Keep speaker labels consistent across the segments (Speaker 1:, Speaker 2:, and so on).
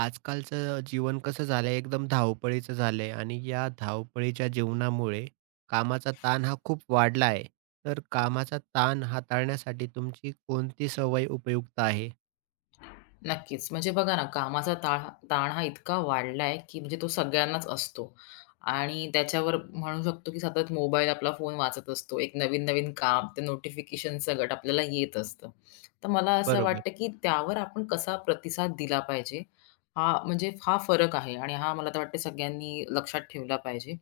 Speaker 1: आजकालचं जीवन कसं झालंय एकदम धावपळीचं झालंय आणि या धावपळीच्या जीवनामुळे कामाचा ताण हा खूप वाढला आहे. तर कामाचा ताण हाताळण्यासाठी तुमची कोणती सवय उपयुक्त आहे?
Speaker 2: नक्कीच. म्हणजे बघा ना, कामाचा ताण हा इतका वाढलाय, की म्हणजे तो सगळ्यांनाच असतो आणि त्याच्यावर म्हणू शकतो, की सतत मोबाईल आपला फोन वाचत असतो. एक नवीन-नवीन काम, ते नोटिफिकेशन सगट आपल्याला येत असतं. तर मला असं
Speaker 1: बरोबर.
Speaker 2: वाटतं, की त्यावर आपण कसा प्रतिसाद दिला पाहिजे, हा म्हणजे हा फरक आहे आणि हा मला तर वाटतं सगळ्यांनी लक्षात ठेवला पाहिजे.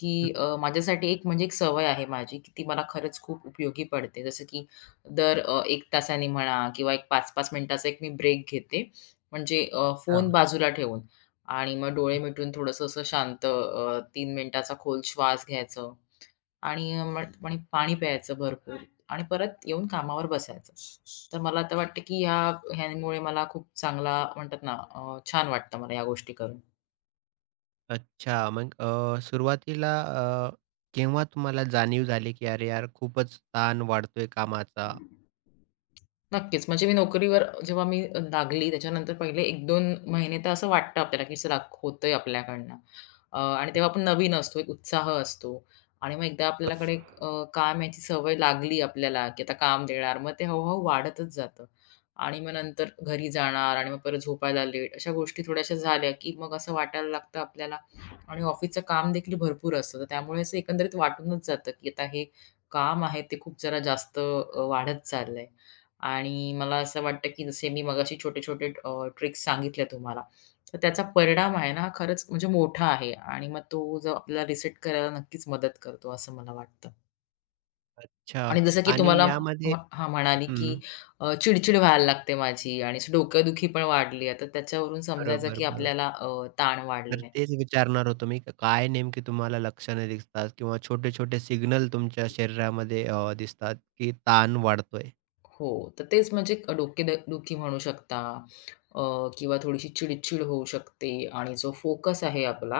Speaker 2: की
Speaker 1: हं,
Speaker 2: माझ्यासाठी एक म्हणजे एक सवय आहे माझी, की ती मला खरंच खूप उपयोगी पडते. जसं की दर 1 तासाने म्हणा किंवा एक 5-5 मिनिटाचा एक मी ब्रेक घेते. म्हणजे फोन
Speaker 1: हां.
Speaker 2: बाजूला ठेवून आणि मग डोळे
Speaker 1: हं.
Speaker 2: मिटून थोडंसं असं शांत 3 मिनिटाचा खोल श्वास घ्यायचं आणि आणि पाणी प्यायचं भरपूर आणि परत येऊन कामावर बसायचं. तर मला तर वाटतं, की ह्यामुळे मला खूप चांगला म्हणतात ना, छान वाटतं मला या गोष्टी करून.
Speaker 1: अच्छा. मग सुरुवातीला केव्हा तुम्हाला जाणीव झाली, की "अरे यार, खूपच ताण वाढतोय कामाचा."
Speaker 2: नक्कीच. म्हणजे मी नोकरीवर जेव्हा मी लागली त्याच्यानंतर पहिले 1-2 महिने तर असं वाटतं आपल्याला, की चला होतंय आपल्याकडनं. आणि तेव्हा आपण नवीन असतो, एक उत्साह असतो. आणि मग एकदा आपल्याकडे एक काम याची सवय लागली आपल्याला, की आता काम देणार. मग ते हळू वाढतच जातं. आणि मग नंतर घरी जाणार आणि मग परत झोपायला लेट. अशा गोष्टी थोड्याशा झाल्या, की मग असं वाटायला लागतं आपल्याला आणि ऑफिसचं काम देखील भरपूर असतं. तर त्यामुळे असं एकंदरीत वाटूनच जातं, की आता हे काम आहे ते खूप जरा जास्त वाढत चाललंय. आणि मला असं वाटतं, की जसे मी मगाशी छोटे-छोटे ट्रिक्स सांगितल्या तुम्हाला, तर त्याचा परिणाम आहे ना, हा खरंच म्हणजे मोठा आहे आणि मग तो जो आपल्याला रिसेट करायला नक्कीच मदत करतो, असं मला वाटतं.
Speaker 1: अच्छा.
Speaker 2: आणि जसं की
Speaker 1: आणि
Speaker 2: तुम्हाला
Speaker 1: यामध्ये
Speaker 2: म्हणाली, की
Speaker 1: हं.
Speaker 2: चिड-चिड व्हायला लागते माझी आणि डोकेदुखी पण वाढली आहे. तर त्याच्यावरून समजायचं,
Speaker 1: बरोबर,
Speaker 2: की आपल्याला
Speaker 1: बरोबर.
Speaker 2: ताण
Speaker 1: तर
Speaker 2: वाढला
Speaker 1: तेच विचारणार होतो मी, काय नेमकी तुम्हाला लक्षणे दिसतात किंवा छोटे-छोटे सिग्नल तुमच्या शरीरामध्ये दिसतात, की ताण वाढतोय.
Speaker 2: हो, तर तेच म्हणजे दुखी म्हणू शकता अ, किंवा थोडीशी चिड-चिड होऊ शकते आणि जो फोकस आहे आपला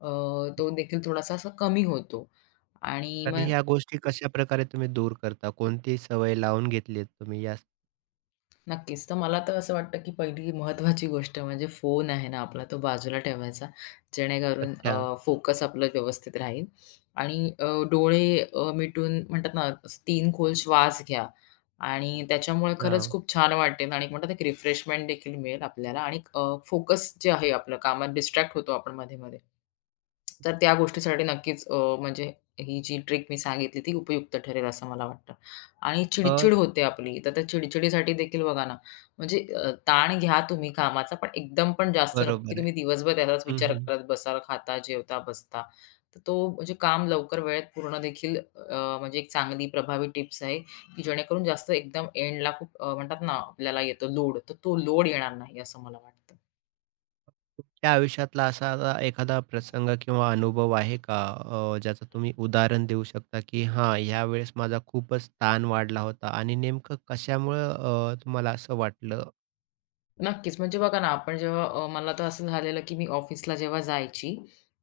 Speaker 2: अ, तो देखील थोडासा असा कमी होतो आणि
Speaker 1: तर
Speaker 2: मग
Speaker 1: ह्या गोष्टी कशा प्रकारे तुम्ही दूर करता? कोणती सवय लावून घेतलीत तुम्ही या
Speaker 2: नक्कीच. तर मला तर असं वाटतं, की पहिली महत्त्वाची गोष्ट म्हणजे फोन आहे ना आपला तो बाजूला ठेवायचा. जेणेकरून
Speaker 1: अच्छा.
Speaker 2: फोकस आपलं व्यवस्थित राहील आणि डोळे मिटून म्हणतात ना, 3 खोल श्वास घ्या आणि त्याच्यामुळे खरंच
Speaker 1: हां.
Speaker 2: खूप छान वाटेल आणि एक म्हणतात एक रिफ्रेशमेंट देखील मिळेल आपल्याला आणि फोकस जे आहे आपलं कामात डिस्ट्रॅक्ट होतो आपण मध्ये-मध्ये. तर त्या गोष्टीसाठी नक्कीच म्हणजे ही जी ट्रिक मी सांगितली ती उपयुक्त ठरेल असं मला वाटतं. आणि
Speaker 1: अ,
Speaker 2: चिडचिड होते आपली. तर त्या चिडचिडीसाठी देखील बघा ना, म्हणजे ताण घ्या तुम्ही कामाचा, पण एकदम पण जास्त नको, की
Speaker 1: बरोबर आहे.
Speaker 2: तुम्ही दिवसभर त्याचाच
Speaker 1: हं,
Speaker 2: विचार
Speaker 1: हं.
Speaker 2: करत बसाल, खाता, जेवता, बसता. तर तो म्हणजे काम लवकर वेळेत पूर्ण देखील म्हणजे एक चांगली प्रभावी टिप्स आहे, की जेणेकरून जास्त एकदम एंडला खूप म्हणतात ना, आपल्याला येतो लोड, तर तो लोड येणार नाही असं मला वाटतं.
Speaker 1: तुमच्या आयुष्यातला असा आता एखादा प्रसंग किंवा अनुभव आहे का ज्याचं तुम्ही उदाहरण देऊ शकता, की हां, ह्यावेळेस माझा खूपच ताण वाढला होता आणि नेमकं कशामुळं तुम्हाला असं वाटलं?
Speaker 2: नक्कीच. म्हणजे बघा ना, आपण जेव्हा मला तर असं झालेलं, की मी ऑफिसला जेव्हा जायची,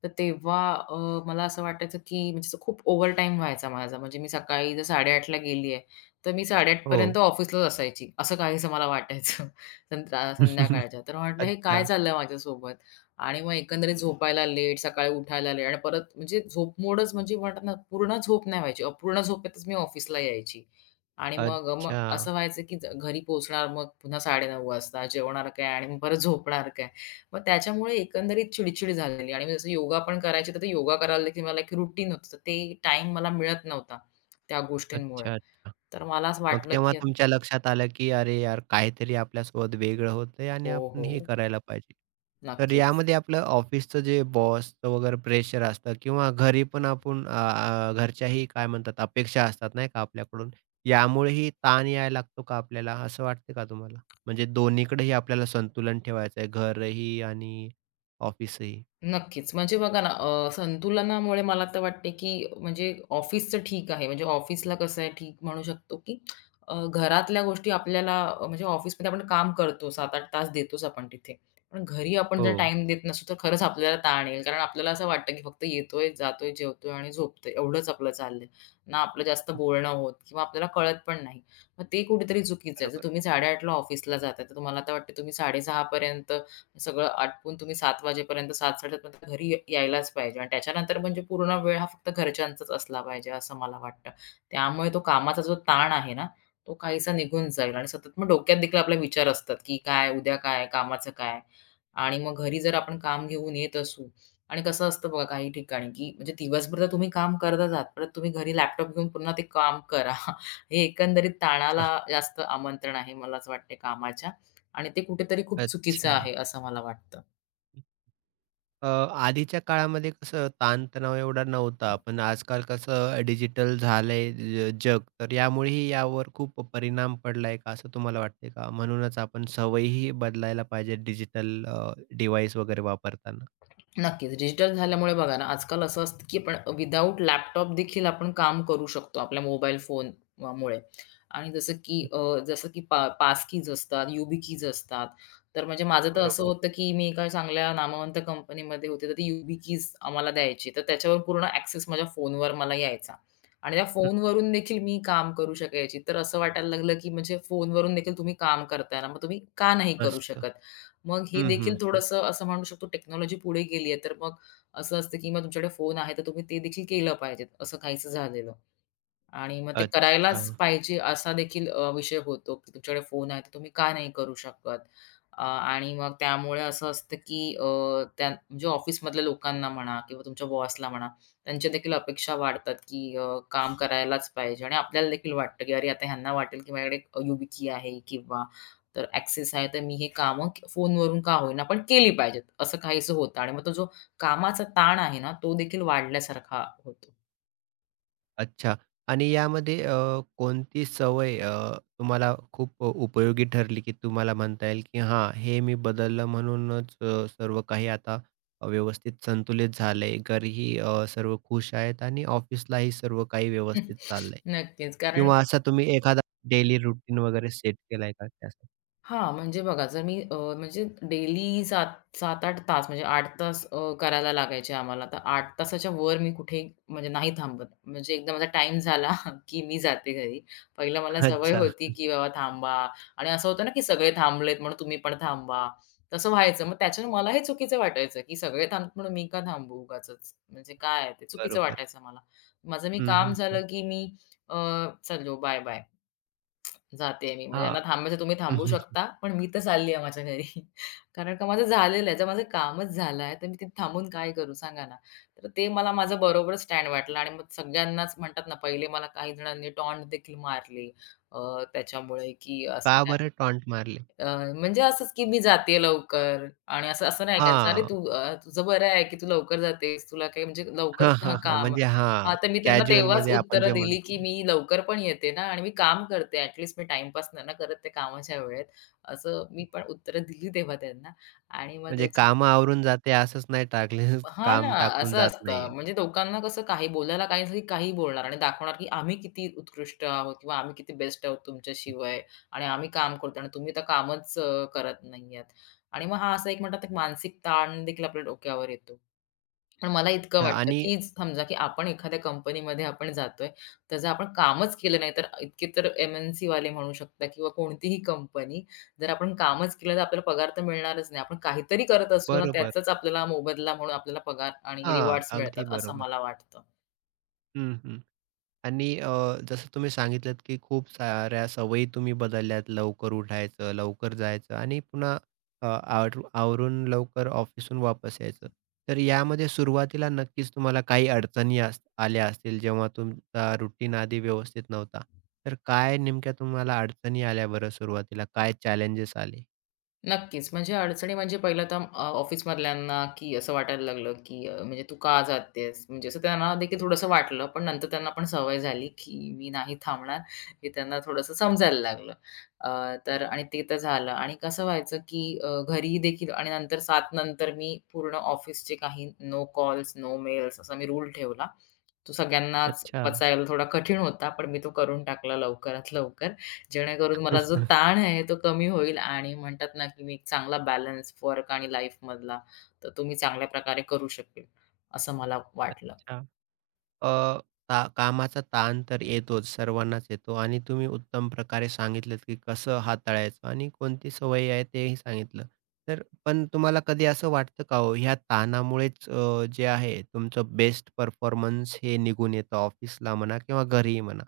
Speaker 2: तर तेव्हा मला असं वाटायचं, की म्हणजे असं खूप ओव्हरटाईम व्हायचा माझा. म्हणजे मी सकाळी जर 8:30 ला गेली आहे, तर मी 8:30 पर्यंत
Speaker 1: हो.
Speaker 2: ऑफिसलाच असायची. असं काहीसं मला वाटायचं संध्याकाळच्या. तर म्हटलं, "हे काय
Speaker 1: अच्छा.
Speaker 2: चाललंय माझ्यासोबत?" आणि मग एकंदरीत झोपायला लेट, सकाळी उठायला लेट आणि परत म्हणजे झोप मोडच म्हणजे म्हणतात ना, पूर्ण झोप नाही व्हायची. अपूर्ण झोपेतच मी ऑफिसला यायची. आणि मग मग
Speaker 1: अच्छा.
Speaker 2: असं व्हायचं की घरी पोहोचणार मग पुन्हा 9:30 वाजता जेवणार काय आणि मग परत झोपणार काय? मग त्याच्यामुळे एकंदरीत चिडचिड झालेली आणि मी जसं योगा पण करायची, तर ते योगा करायला देखील मला एक रुटीन होतं. तर ते टाइम मला मिळत नव्हता त्या गोष्टींमुळे.
Speaker 1: अच्छा, अच्छा.
Speaker 2: तर मला असं
Speaker 1: मग
Speaker 2: वाटलं
Speaker 1: तेव्हा
Speaker 2: की
Speaker 1: तुमच्या लक्षात आलं, की "अरे यार, काहीतरी आपल्यासोबत वेगळं होतंय आणि
Speaker 2: हो,
Speaker 1: आपण हे
Speaker 2: हो.
Speaker 1: करायला पाहिजे." तर
Speaker 2: नक्कीच.
Speaker 1: यामध्ये आपलं ऑफिसचं जे बॉसचं वगैरे प्रेशर असतं किंवा घरी पण आपण अ, अ, घरच्याही काय म्हणतात अपेक्षा असतात नाही का आपल्याकडून, यामुळेही ताण यायला लागतो का आपल्याला? असं वाटतं का तुम्हाला? म्हणजे दोन्हीकडेही आपल्याला संतुलन ठेवायचं आहे, घरही आणि ऑफिसही.
Speaker 2: नक्कीच. म्हणजे बघा ना, संतुलनामुळे मला तर वाटते, की म्हणजे ऑफिसचं ठीक आहे. म्हणजे ऑफिसला कसं आहे, ठीक म्हणू शकतो, की घरातल्या गोष्टी आपल्याला म्हणजे ऑफिसमध्ये आपण काम करतो, 7-8 तास देतोच आपण तिथे. पण घरी आपण
Speaker 1: हो.
Speaker 2: जर टाईम देत नसू, तर खरंच आपल्याला ताण येईल. कारण आपल्याला असं वाटतं, की फक्त येतोय, जातोय, जेवतोय आणि झोपतोय. एवढंच आपलं चाललंय. ना आपलं जास्त बोलणं होत किंवा आपल्याला कळत पण नाही. मग ते कुठेतरी चुकीचं आहे. जर
Speaker 1: बरोबर.
Speaker 2: तुम्ही 8:30 ला ऑफिसला जाताय, तर तुम्हाला आता वाटतं तुम्ही 6:30 सगळं आटपून तुम्ही 7 वाजेपर्यंत 7:30 घरी यायलाच पाहिजे आणि त्याच्यानंतर म्हणजे पूर्ण वेळ हा फक्त घरच्यांचाच असला पाहिजे, असं मला वाटतं. त्यामुळे तो कामाचा जो ताण आहे ना, तो काहीसा निघून जाईल आणि सतत मग डोक्यात देखील आपले विचार असतात, की काय उद्या काय, कामाचं काय? आणि मग घरी जर आपण काम घेऊन येत असू आणि कसं असतं बघा काही ठिकाणी, की म्हणजे दिवसभर तर तुम्ही काम करतच आहात, परत तुम्ही घरी लॅपटॉप घेऊन पुन्हा ते काम करा. हे एकंदरीत ताणाला जास्त आमंत्रण आहे, मला असं वाटते कामाच्या. आणि ते कुठेतरी खूप चुकीचं
Speaker 1: अच्छा.
Speaker 2: आहे, असं मला वाटतं.
Speaker 1: आधीच्या काळामध्ये कसं ताणतणाव एवढा नव्हता, पण आजकाल कसं डिजिटल झालंय जग, तर यामुळेही यावर खूप परिणाम पडलाय का, असं तुम्हाला वाटतंय का? म्हणूनच आपण सवयीही बदलायला पाहिजे डिजिटल डिव्हाइस वगैरे वापरताना.
Speaker 2: नक्कीच, डिजिटल झाल्यामुळे बघा ना, आजकाल असं असतं की आपण विथआऊट लॅपटॉप देखील आपण काम करू शकतो आपल्या मोबाईल फोन मुळे आणि जसं की
Speaker 1: हं,
Speaker 2: जसं की पास कीज असतात, यूबी कीज असतात. तर म्हणजे माझं तर असं
Speaker 1: बरोबर.
Speaker 2: होतं की मी एका चांगल्या नामवंत कंपनीमध्ये होते, तर ती यूबी कीज आम्हाला द्यायची. तर त्याच्यावर पूर्ण ॲक्सेस माझ्या फोनवर मला यायचा आणि त्या
Speaker 1: हं,
Speaker 2: फोनवरून देखील मी काम करू शकायची. तर असं वाटायला लागलं की म्हणजे फोनवरून देखील तुम्ही काम करताय ना, मग तुम्ही का नाही करू
Speaker 1: मस्त.
Speaker 2: शकत? मग हे
Speaker 1: हं, हं,
Speaker 2: देखील
Speaker 1: हं.
Speaker 2: थोडंसं असं म्हणू शकतो टेक्नॉलॉजी पुढे गेली आहे, तर मग असं असतं की मग तुमच्याकडे फोन आहे, तर तुम्ही ते देखील केलं पाहिजे, असं काहीसं झालेलं. आणि मग ते
Speaker 1: अच्छा.
Speaker 2: करायलाच पाहिजे असा देखील विषय होतो, की तुमच्याकडे फोन आहे, तर तुम्ही का नाही करू शकत? आणि मग त्यामुळे असं असतं, की त्या म्हणजे ऑफिसमधल्या लोकांना म्हणा किंवा तुमच्या बॉसला म्हणा, त्यांच्या देखील अपेक्षा वाढतात, की काम करायलाच पाहिजे आणि आपल्याला देखील वाटतं, की अरे आता ह्यांना वाटेल, की माझ्याकडे YubiKey आहे किंवा तर ॲक्सेस आहे, तर मी हे कामं फोनवरून का होईना, पण केली पाहिजेत, असं काहीसं होतं आणि मग तो जो कामाचा ताण आहे ना, तो देखील वाढल्यासारखा होतो.
Speaker 1: अच्छा. आणि यामध्ये कोणती सवय तुम्हाला खूप उपयोगी ठरली, की तुम्हाला म्हणता येईल, की हां, हे मी बदललं म्हणूनच सर्व काही आता व्यवस्थित संतुलित झालंय. घरीही सर्व खुश आहेत आणि ऑफिसलाही सर्व काही व्यवस्थित चाललंय
Speaker 2: नक्कीच, कारण
Speaker 1: किंवा असा तुम्ही एखादा डेली रुटीन वगैरे सेट केलाय का त्यासाठी?
Speaker 2: हां, म्हणजे बघा जर मी म्हणजे डेली 7 7-8 तास म्हणजे 8 तास करायला लागायचे आम्हाला. तर 8 तासाच्या वर मी कुठे म्हणजे नाही थांबत. म्हणजे एकदा माझा टाईम झाला, की मी जाते घरी. पहिलं मला सवय
Speaker 1: अच्छा,
Speaker 2: होती, की बाबा थांबा आणि असं होतं ना, की सगळे थांबलेत म्हणून तुम्ही पण थांबा. तसं व्हायचं. मग त्याच्याने मला हे चुकीचं वाटायचं, की सगळे थांबतात म्हणून मी का थांबू उगाचच? म्हणजे काय आहे ते? चुकीचं
Speaker 1: बरोबर.
Speaker 2: वाटायचं मला. माझं मी
Speaker 1: हं,
Speaker 2: काम
Speaker 1: हं, हं.
Speaker 2: झालं, की मी अ, "चलो बाय-बाय." जाते मी. म्हणजे
Speaker 1: हां.
Speaker 2: यांना थांबायचं तुम्ही
Speaker 1: हं,
Speaker 2: थांबू
Speaker 1: हं.
Speaker 2: शकता, पण मी तर चालली आहे माझ्या घरी. कारण का माझं झालेलं आहे. जर माझं कामच झालं आहे, तर मी तिथे थांबून काय करू सांगा ना? तर ते मला माझं बरोबर स्टँड वाटलं आणि मग सगळ्यांनाच म्हणतात ना, पहिले मला काही जणांनी टॉन्ट देखील मारली अ, त्याच्यामुळे की असं
Speaker 1: का बरं टॉन्ट मारले?
Speaker 2: अ, म्हणजे असंच की मी जाते लवकर आणि असं असं नाही करायचं. "अरे,
Speaker 1: हां.
Speaker 2: तू तुझं बरं आहे की तू लवकर जातेस. तुला काही म्हणजे लवकरच
Speaker 1: हां,
Speaker 2: हां,
Speaker 1: हां, हां.
Speaker 2: काम."
Speaker 1: म्हणजे
Speaker 2: हां,
Speaker 1: हां,
Speaker 2: तर मी त्यांना तेव्हाच
Speaker 1: कॅज्युअलमध्ये आपण
Speaker 2: उत्तरं
Speaker 1: जे
Speaker 2: दिली की
Speaker 1: म्हणतो.
Speaker 2: "मी लवकर पण येते ना आणि मी काम करते. ॲट लीस्ट मी टाईमपास नाही ना करत त्या कामाच्या वेळेत." असं मी पण उत्तरं दिली तेव्हा त्यांना आणि मग
Speaker 1: म्हणजे
Speaker 2: त्याचे
Speaker 1: कामं आवरून जाते असंच नाही टाकले
Speaker 2: हां ना,
Speaker 1: काम टाकून
Speaker 2: असं
Speaker 1: जात नाहीये.
Speaker 2: असतं. म्हणजे लोकांना कसं काही बोलायला काही नाही, काही बोलणार आणि दाखवणार, की आम्ही किती उत्कृष्ट आहोत किंवा आम्ही किती बेस्ट आहोत तुमच्याशिवाय आणि आम्ही काम करतो आणि तुम्ही तर कामच करत नाही आहात. आणि मग हा असा एक म्हणतात ना, मानसिक ताण देखील आपल्या डोक्यावर येतो. पण मला इतकं
Speaker 1: हां
Speaker 2: वाटतं,
Speaker 1: आणि
Speaker 2: की समजा, की आपण एखाद्या कंपनीमध्ये आपण जातोय, त्याचं आपण कामच केलं नाही, तर इतके तर एम-एन-सीवाले म्हणू शकता किंवा कोणतीही कंपनी, जर आपण कामच केलं तर आपल्याला पगार तर मिळणारच नाही. आपण काहीतरी करत असू ना,
Speaker 1: बरोबर.
Speaker 2: त्याचाच आपल्याला मोबदला म्हणून आपल्याला पगार आणि
Speaker 1: हां,
Speaker 2: रिवॉर्ड्स मिळतात,
Speaker 1: अगदी
Speaker 2: असं
Speaker 1: बरोबर.
Speaker 2: मला वाटतं.
Speaker 1: हं, हं. आणि जसं तुम्ही सांगितलत, की खूप साऱ्या सवयी तुम्ही बदलल्यात. लवकर उठायचं, लवकर जायचं आणि पुन्हा आवर आवरून लवकर ऑफिसहून वापस यायचं. तर यामध्ये सुरुवातीला नक्कीच तुम्हाला काही अडचणी आल्या असतील, जेव्हा तुमचा रुटीन आधी व्यवस्थित नव्हता. तर काय नेमक्या तुम्हाला अडचणी आल्या बरं सुरुवातीला? काय चॅलेंजेस आले?
Speaker 2: नक्कीच. म्हणजे अडचणी म्हणजे पहिलं तर ऑफिसमधल्यांना, की असं वाटायला लागलं, की म्हणजे तू का जातेस? म्हणजे असं त्यांना देखील थोडंसं वाटलं. पण नंतर त्यांना पण सवय झाली, की मी नाही थांबणार हे त्यांना थोडंसं समजायला लागलं. अ, तर आणि ते तर झालं आणि कसं व्हायचं, की घरी देखील आणि नंतर सात नंतर मी पूर्ण ऑफिसचे काही नो कॉल्स, नो मेल्स असा मी रूल ठेवला. तो सगळ्यांनाच
Speaker 1: अच्छा.
Speaker 2: पचायला थोडा कठीण होता, पण मी तो करून टाकला लवकरात लवकर. जेणेकरून मला जो ताण आहे तो कमी होईल आणि म्हणतात ना, की मी एक चांगला बॅलन्स वर्क आणि लाईफमधला, तर तो मी चांगल्या प्रकारे करू शकेल, असं मला वाटलं.
Speaker 1: अच्छा. अ, का कामाचा ताण तर येतोच, सर्वांनाच येतो आणि तुम्ही उत्तम प्रकारे सांगितलंत, की कसं हाताळायचं आणि कोणती सवयी आहे तेही सांगितलं. तर पण तुम्हाला कधी असं वाटतं का हो, ह्या ताणामुळेच जे आहे तुमचं बेस्ट परफॉर्मन्स हे निघून येतं ऑफिसला म्हणा किंवा घरीही म्हणा?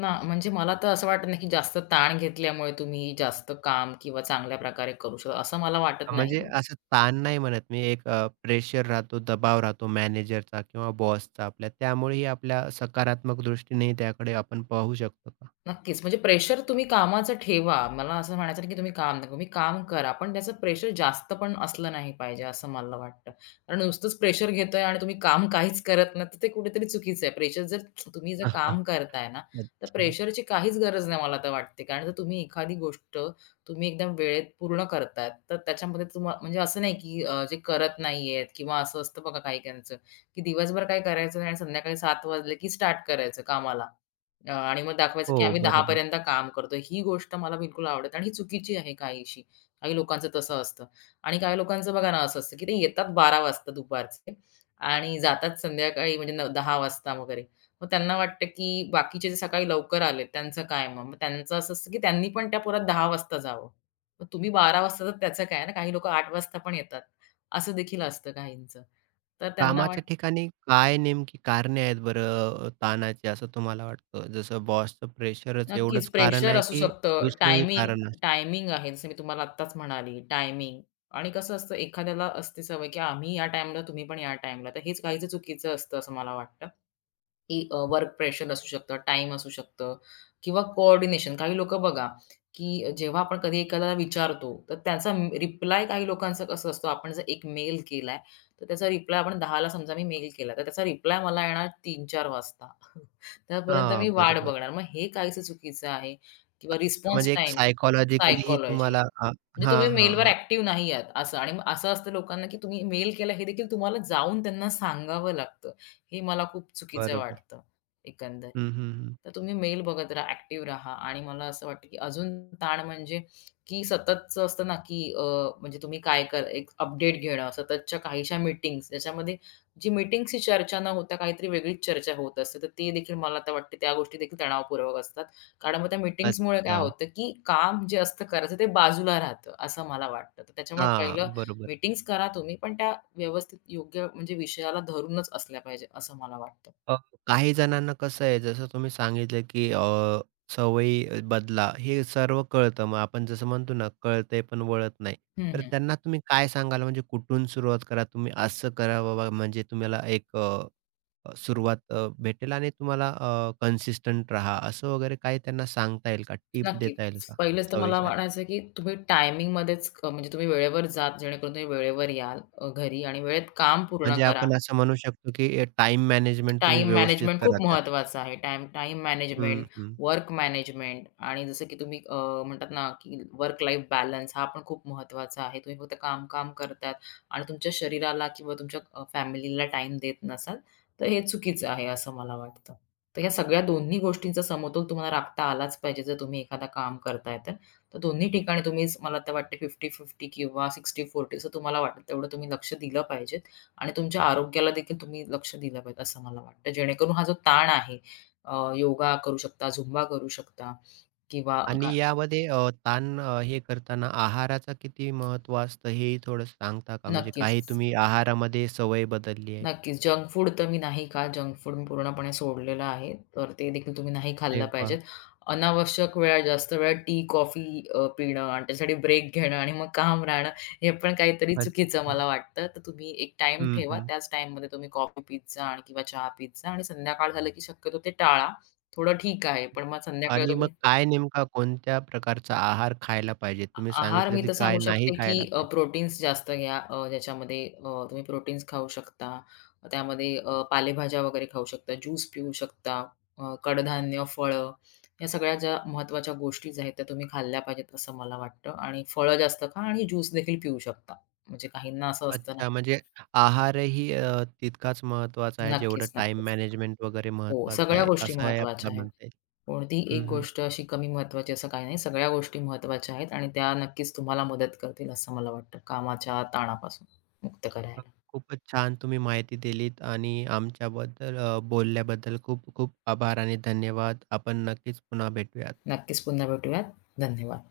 Speaker 2: ना म्हणजे मला तर असं वाटत नाही, की जास्त ताण घेतल्यामुळे तुम्ही जास्त काम किंवा चांगल्या प्रकारे करू शकता, असं मला
Speaker 1: अ,
Speaker 2: वाटत नाही.
Speaker 1: म्हणजे असं ताण नाही म्हणत मी, एक प्रेशर राहतो, दबाव राहतो मॅनेजरचा किंवा बॉसचा आपल्या, त्यामुळेही आपल्या सकारात्मक दृष्टीने त्याकडे आपण पाहू शकतो का?
Speaker 2: नक्कीच. म्हणजे प्रेशर तुम्ही कामाचं ठेवा. मला असं म्हणायचं नाही, की तुम्ही काम नको. तुम्ही काम करा. पण त्याचं प्रेशर जास्त पण असलं नाही पाहिजे, असं मला वाटतं. कारण नुसतंच प्रेशर घेतोय आणि तुम्ही काम काहीच करत नाही, तर ते कुठेतरी चुकीचं आहे. प्रेशर जर तुम्ही काम करताय ना, तर
Speaker 1: अच्छा.
Speaker 2: प्रेशरची काहीच गरज नाही मला तर वाटते. कारण जर तुम्ही एखादी गोष्ट तुम्ही एकदम वेळेत पूर्ण करताय, तर त्याच्यामध्ये म्हणजे असं नाही, की जे करत नाहीयेत किंवा असं असतं बघा काही-काहींचं, की दिवसभर काय करायचं नाही आणि संध्याकाळी 7 वाजले, की स्टार्ट करायचं कामाला. आणि मग दाखवायचं
Speaker 1: हो,
Speaker 2: की आम्ही 10
Speaker 1: बरोबर.
Speaker 2: पर्यंत काम करतो. ही गोष्ट मला बिलकुल आवडत आणि ही चुकीची आहे काहीशी. काही लोकांचं तसं असतं आणि काही लोकांचं बघा ना असं असतं, की ते येतात 12 वाजता दुपारचे आणि जातात संध्याकाळी म्हणजे न 10 वाजता वगैरे. मग त्यांना वाटतं, की बाकीचे जे सकाळी लवकर आलेत त्यांचं काय मग? मग त्यांचं असं असतं, की त्यांनी पण त्या पुरात 10 वाजता जावं. मग तुम्ही 12 वाजता तर त्याचं काय ना? काही लोकं 8 वाजता पण येतात. असं देखील असतं काहींचं. तर त्यांना
Speaker 1: कामाच्या ठिकाणी काय नेमकी कारणे आहेत बरं ताणाची असं तुम्हाला वाटतं? जसं बॉसचं प्रेशरच
Speaker 2: नक्कीच,
Speaker 1: एवढंच कारण
Speaker 2: प्रेशर
Speaker 1: आहे,
Speaker 2: असू
Speaker 1: की
Speaker 2: शकतं.
Speaker 1: दुसरंही
Speaker 2: टायमिंग
Speaker 1: कारण आहे?
Speaker 2: टायमिंग आहे. जसं मी तुम्हाला आत्ताच म्हणाली टायमिंग आणि कसं असतं एखाद्याला असते सवय, की आम्ही या टाईमला तुम्ही पण या टाईमला. तर हेच काहीचं चुकीचं असतं असं मला वाटतं. की वर्क प्रेशर असू शकतं, टाईम असू शकतं किंवा कोऑर्डिनेशन. काही लोकं बघा, की जेव्हा आपण कधी एखाद्याला विचारतो, तर त्याचा रिप्लाय काही लोकांचं कसं असतो, आपण जर एक मेल केलाय, तर त्याचा रिप्लाय आपण 10:00ला समजा मी मेल केला, तर त्याचा रिप्लाय मला येणार 3-4 वाजता. त्यापर्यंत
Speaker 1: हां,
Speaker 2: मी वाट
Speaker 1: बरोबर.
Speaker 2: बघणार. मग हे काहीसं चुकीचं आहे किंवा रिस्पॉन्स
Speaker 1: म्हणजे एक
Speaker 2: टाईम,
Speaker 1: सायकॉलॉजिकलीही
Speaker 2: सायकॉलॉजी.
Speaker 1: तुम्हाला अ,
Speaker 2: म्हणजे तुम्ही
Speaker 1: हां, हां,
Speaker 2: मेलवर
Speaker 1: हां.
Speaker 2: ॲक्टिव्ह नाही आहात असं आणि मग असं असतं लोकांना, की तुम्ही मेल केला हे देखील तुम्हाला जाऊन त्यांना सांगावं लागतं. हे मला खूप चुकीचं
Speaker 1: बरोबर.
Speaker 2: वाटतं एकंदरीत.
Speaker 1: हं, हं, हं.
Speaker 2: तर तुम्ही मेल बघत राहा, ॲक्टिव्ह राहा आणि मला असं वाटतं की अजून ताण म्हणजे की सततचं असतं ना की म्हणजे तुम्ही काय कर एक अपडेट घेणं, सततच्या काहीशा मीटिंग्स त्याच्यामध्ये जी मीटिंग्सची चर्चा न होता काहीतरी वेगळीच चर्चा होत असते. तर ते देखील मला तर वाटते त्या गोष्टी देखील तणावपूर्वक असतात. कारण मग त्या मीटिंग्समुळे काय
Speaker 1: अच्छा.
Speaker 2: होतं की काम जे असतं करायचं ते बाजूला राहतं, असं मला वाटतं. तर त्याच्यामुळे पहिलं
Speaker 1: हां, बरोबर.
Speaker 2: मीटिंग्स करा तुम्ही, पण त्या व्यवस्थित योग्य म्हणजे विषयाला धरूनच असल्या पाहिजे, असं मला वाटतं.
Speaker 1: अ, काही जणांना कसं आहे, जसं तुम्ही सांगितलं, की सवयी बदला, हे सर्व कळतं. मग आपण जसं म्हणतो ना, कळतंय पण वळत नाही.
Speaker 2: हं,
Speaker 1: तर
Speaker 2: हं.
Speaker 1: त्यांना तुम्ही काय सांगाल? म्हणजे कुठून सुरुवात करा? तुम्ही असं करा बाबा, म्हणजे तुम्हाला एक अ, अ, सुरुवात भेटेल आणि तुम्हाला कन्सिस्टंट राहा, असं वगैरे काही त्यांना सांगता येईल का? टिप
Speaker 2: नक्की.
Speaker 1: देता येईल का
Speaker 2: पहिलंच तर मला
Speaker 1: सवयीसाठी?
Speaker 2: म्हणायचं आहे, की तुम्ही टायमिंगमध्येच म्हणजे तुम्ही वेळेवर जा, जेणेकरून तुम्ही वेळेवर याल घरी आणि वेळेत काम पूर्ण
Speaker 1: म्हणजे
Speaker 2: करा.
Speaker 1: आपण असं म्हणू शकतो, की टाईम मॅनेजमेंट तुम्ही
Speaker 2: टाइम
Speaker 1: व्यवस्थित
Speaker 2: मॅनेजमेंट खूप
Speaker 1: करा त्यात.
Speaker 2: महत्त्वाचं आहे. टाईम टाईम
Speaker 1: हं,
Speaker 2: मॅनेजमेंट,
Speaker 1: हं.
Speaker 2: वर्क मॅनेजमेंट आणि जसं की तुम्ही म्हणतात ना, की वर्क लाईफ बॅलन्स हा पण खूप महत्त्वाचा आहे. तुम्ही फक्त काम-काम करतात आणि तुमच्या शरीराला किंवा तुमच्या फॅमिलीला टाईम देत नसाल, तर हे चुकीचं आहे असं मला वाटतं. तर या सगळ्या दोन्ही गोष्टींचा समतोल तुम्हाला राखता आलाच पाहिजे जर तुम्ही एखादा काम करताय तर. तर दोन्ही ठिकाणी तुम्हीच मला तर वाटतं 50-50 किंवा 60-40 असं तुम्हाला वाटेल तेवढं तुम्ही लक्ष दिलं पाहिजे. आणि तुमच्या आरोग्याला देखील तुम्ही लक्ष दिलं पाहिजे असं मला वाटतं. जेणेकरून हा जो ताण आहे योगा करू शकता, झुंबा करू शकता किंवा गा
Speaker 1: आणि यामध्ये ताण हे करताना आहाराचं किती महत्त्व असतं हेही थोडं सांगता का? म्हणजे काही
Speaker 2: नक्कीच.
Speaker 1: तुम्ही आहारामध्ये सवय बदलली आहे?
Speaker 2: नक्कीच. जंक फूड तर मी नाही खात. जंक फूड मी पूर्णपणे सोडलेलं आहे. तर ते देखील तुम्ही नाही
Speaker 1: अरे
Speaker 2: खाल्लं
Speaker 1: वाह!
Speaker 2: पाहिजेत. अनावश्यक वेळा, जास्त वेळा टी, कॉफी पिणं आणि त्यासाठी ब्रेक घेणं आणि मग काम राहणं, हे पण काहीतरी
Speaker 1: अच्छा.
Speaker 2: चुकीचं मला वाटतं. तर तुम्ही एक टाईम
Speaker 1: हं,
Speaker 2: ठेवा.
Speaker 1: हं.
Speaker 2: त्याच टाईममध्ये तुम्ही कॉफी पीत आणि किंवा चहा पीत आणि संध्याकाळ झालं की शक्यतो ते टाळा. थोडं ठीक आहे, पण मग संध्याकाळी
Speaker 1: आणि
Speaker 2: तुम्ही
Speaker 1: मग काय नेमका कोणत्या प्रकारचा आहार खायला पाहिजे? तुम्ही
Speaker 2: आहार
Speaker 1: सांगितलं
Speaker 2: मी
Speaker 1: की
Speaker 2: तर
Speaker 1: काय
Speaker 2: सांगू
Speaker 1: नाही
Speaker 2: शकते, की
Speaker 1: खायला पाहिजे.
Speaker 2: प्रोटीन्स जास्त घ्या. ज्याच्यामध्ये तुम्ही प्रोटीन्स खाऊ शकता. त्यामध्ये पालेभाज्या वगैरे खाऊ शकता, ज्यूस पिऊ शकता, कडधान्य, फळं या सगळ्या ज्या महत्त्वाच्या गोष्टीच आहेत, त्या तुम्ही खाल्ल्या पाहिजेत असं मला वाटतं आणि फळं जास्त खा आणि ज्यूस देखील पिऊ शकता. म्हणजे काहींना असं असतं ना
Speaker 1: अच्छा, म्हणजे आहारही तितकाच महत्त्वाचा आहे, जेवढं
Speaker 2: नक्कीच,
Speaker 1: टाईम
Speaker 2: नक्कीच.
Speaker 1: मॅनेजमेंट वगैरे
Speaker 2: हो,
Speaker 1: महत्त्वाचं
Speaker 2: सगळ्या
Speaker 1: आहे,
Speaker 2: गोष्टी
Speaker 1: असं हे
Speaker 2: महत्त्वाच्या
Speaker 1: आपल्याला
Speaker 2: आहेत.
Speaker 1: म्हणता येईल.
Speaker 2: कोणतीही
Speaker 1: हं,
Speaker 2: एक
Speaker 1: हं.
Speaker 2: गोष्ट अशी कमी महत्त्वाची असं काही नाही. सगळ्या गोष्टी महत्त्वाच्या आहेत आणि त्या नक्कीच तुम्हाला मदत करतील असं मला वाटतं, कामाच्या ताणापासून मुक्त
Speaker 1: अ,
Speaker 2: करायला.
Speaker 1: खूपच छान तुम्ही माहिती दिलीत आणि आमच्याबद्दल बोलल्याबद्दल खूप खूप आभार आणि धन्यवाद. आपण नक्कीच पुन्हा भेटूयात.
Speaker 2: नक्कीच पुन्हा भेटूयात. धन्यवाद.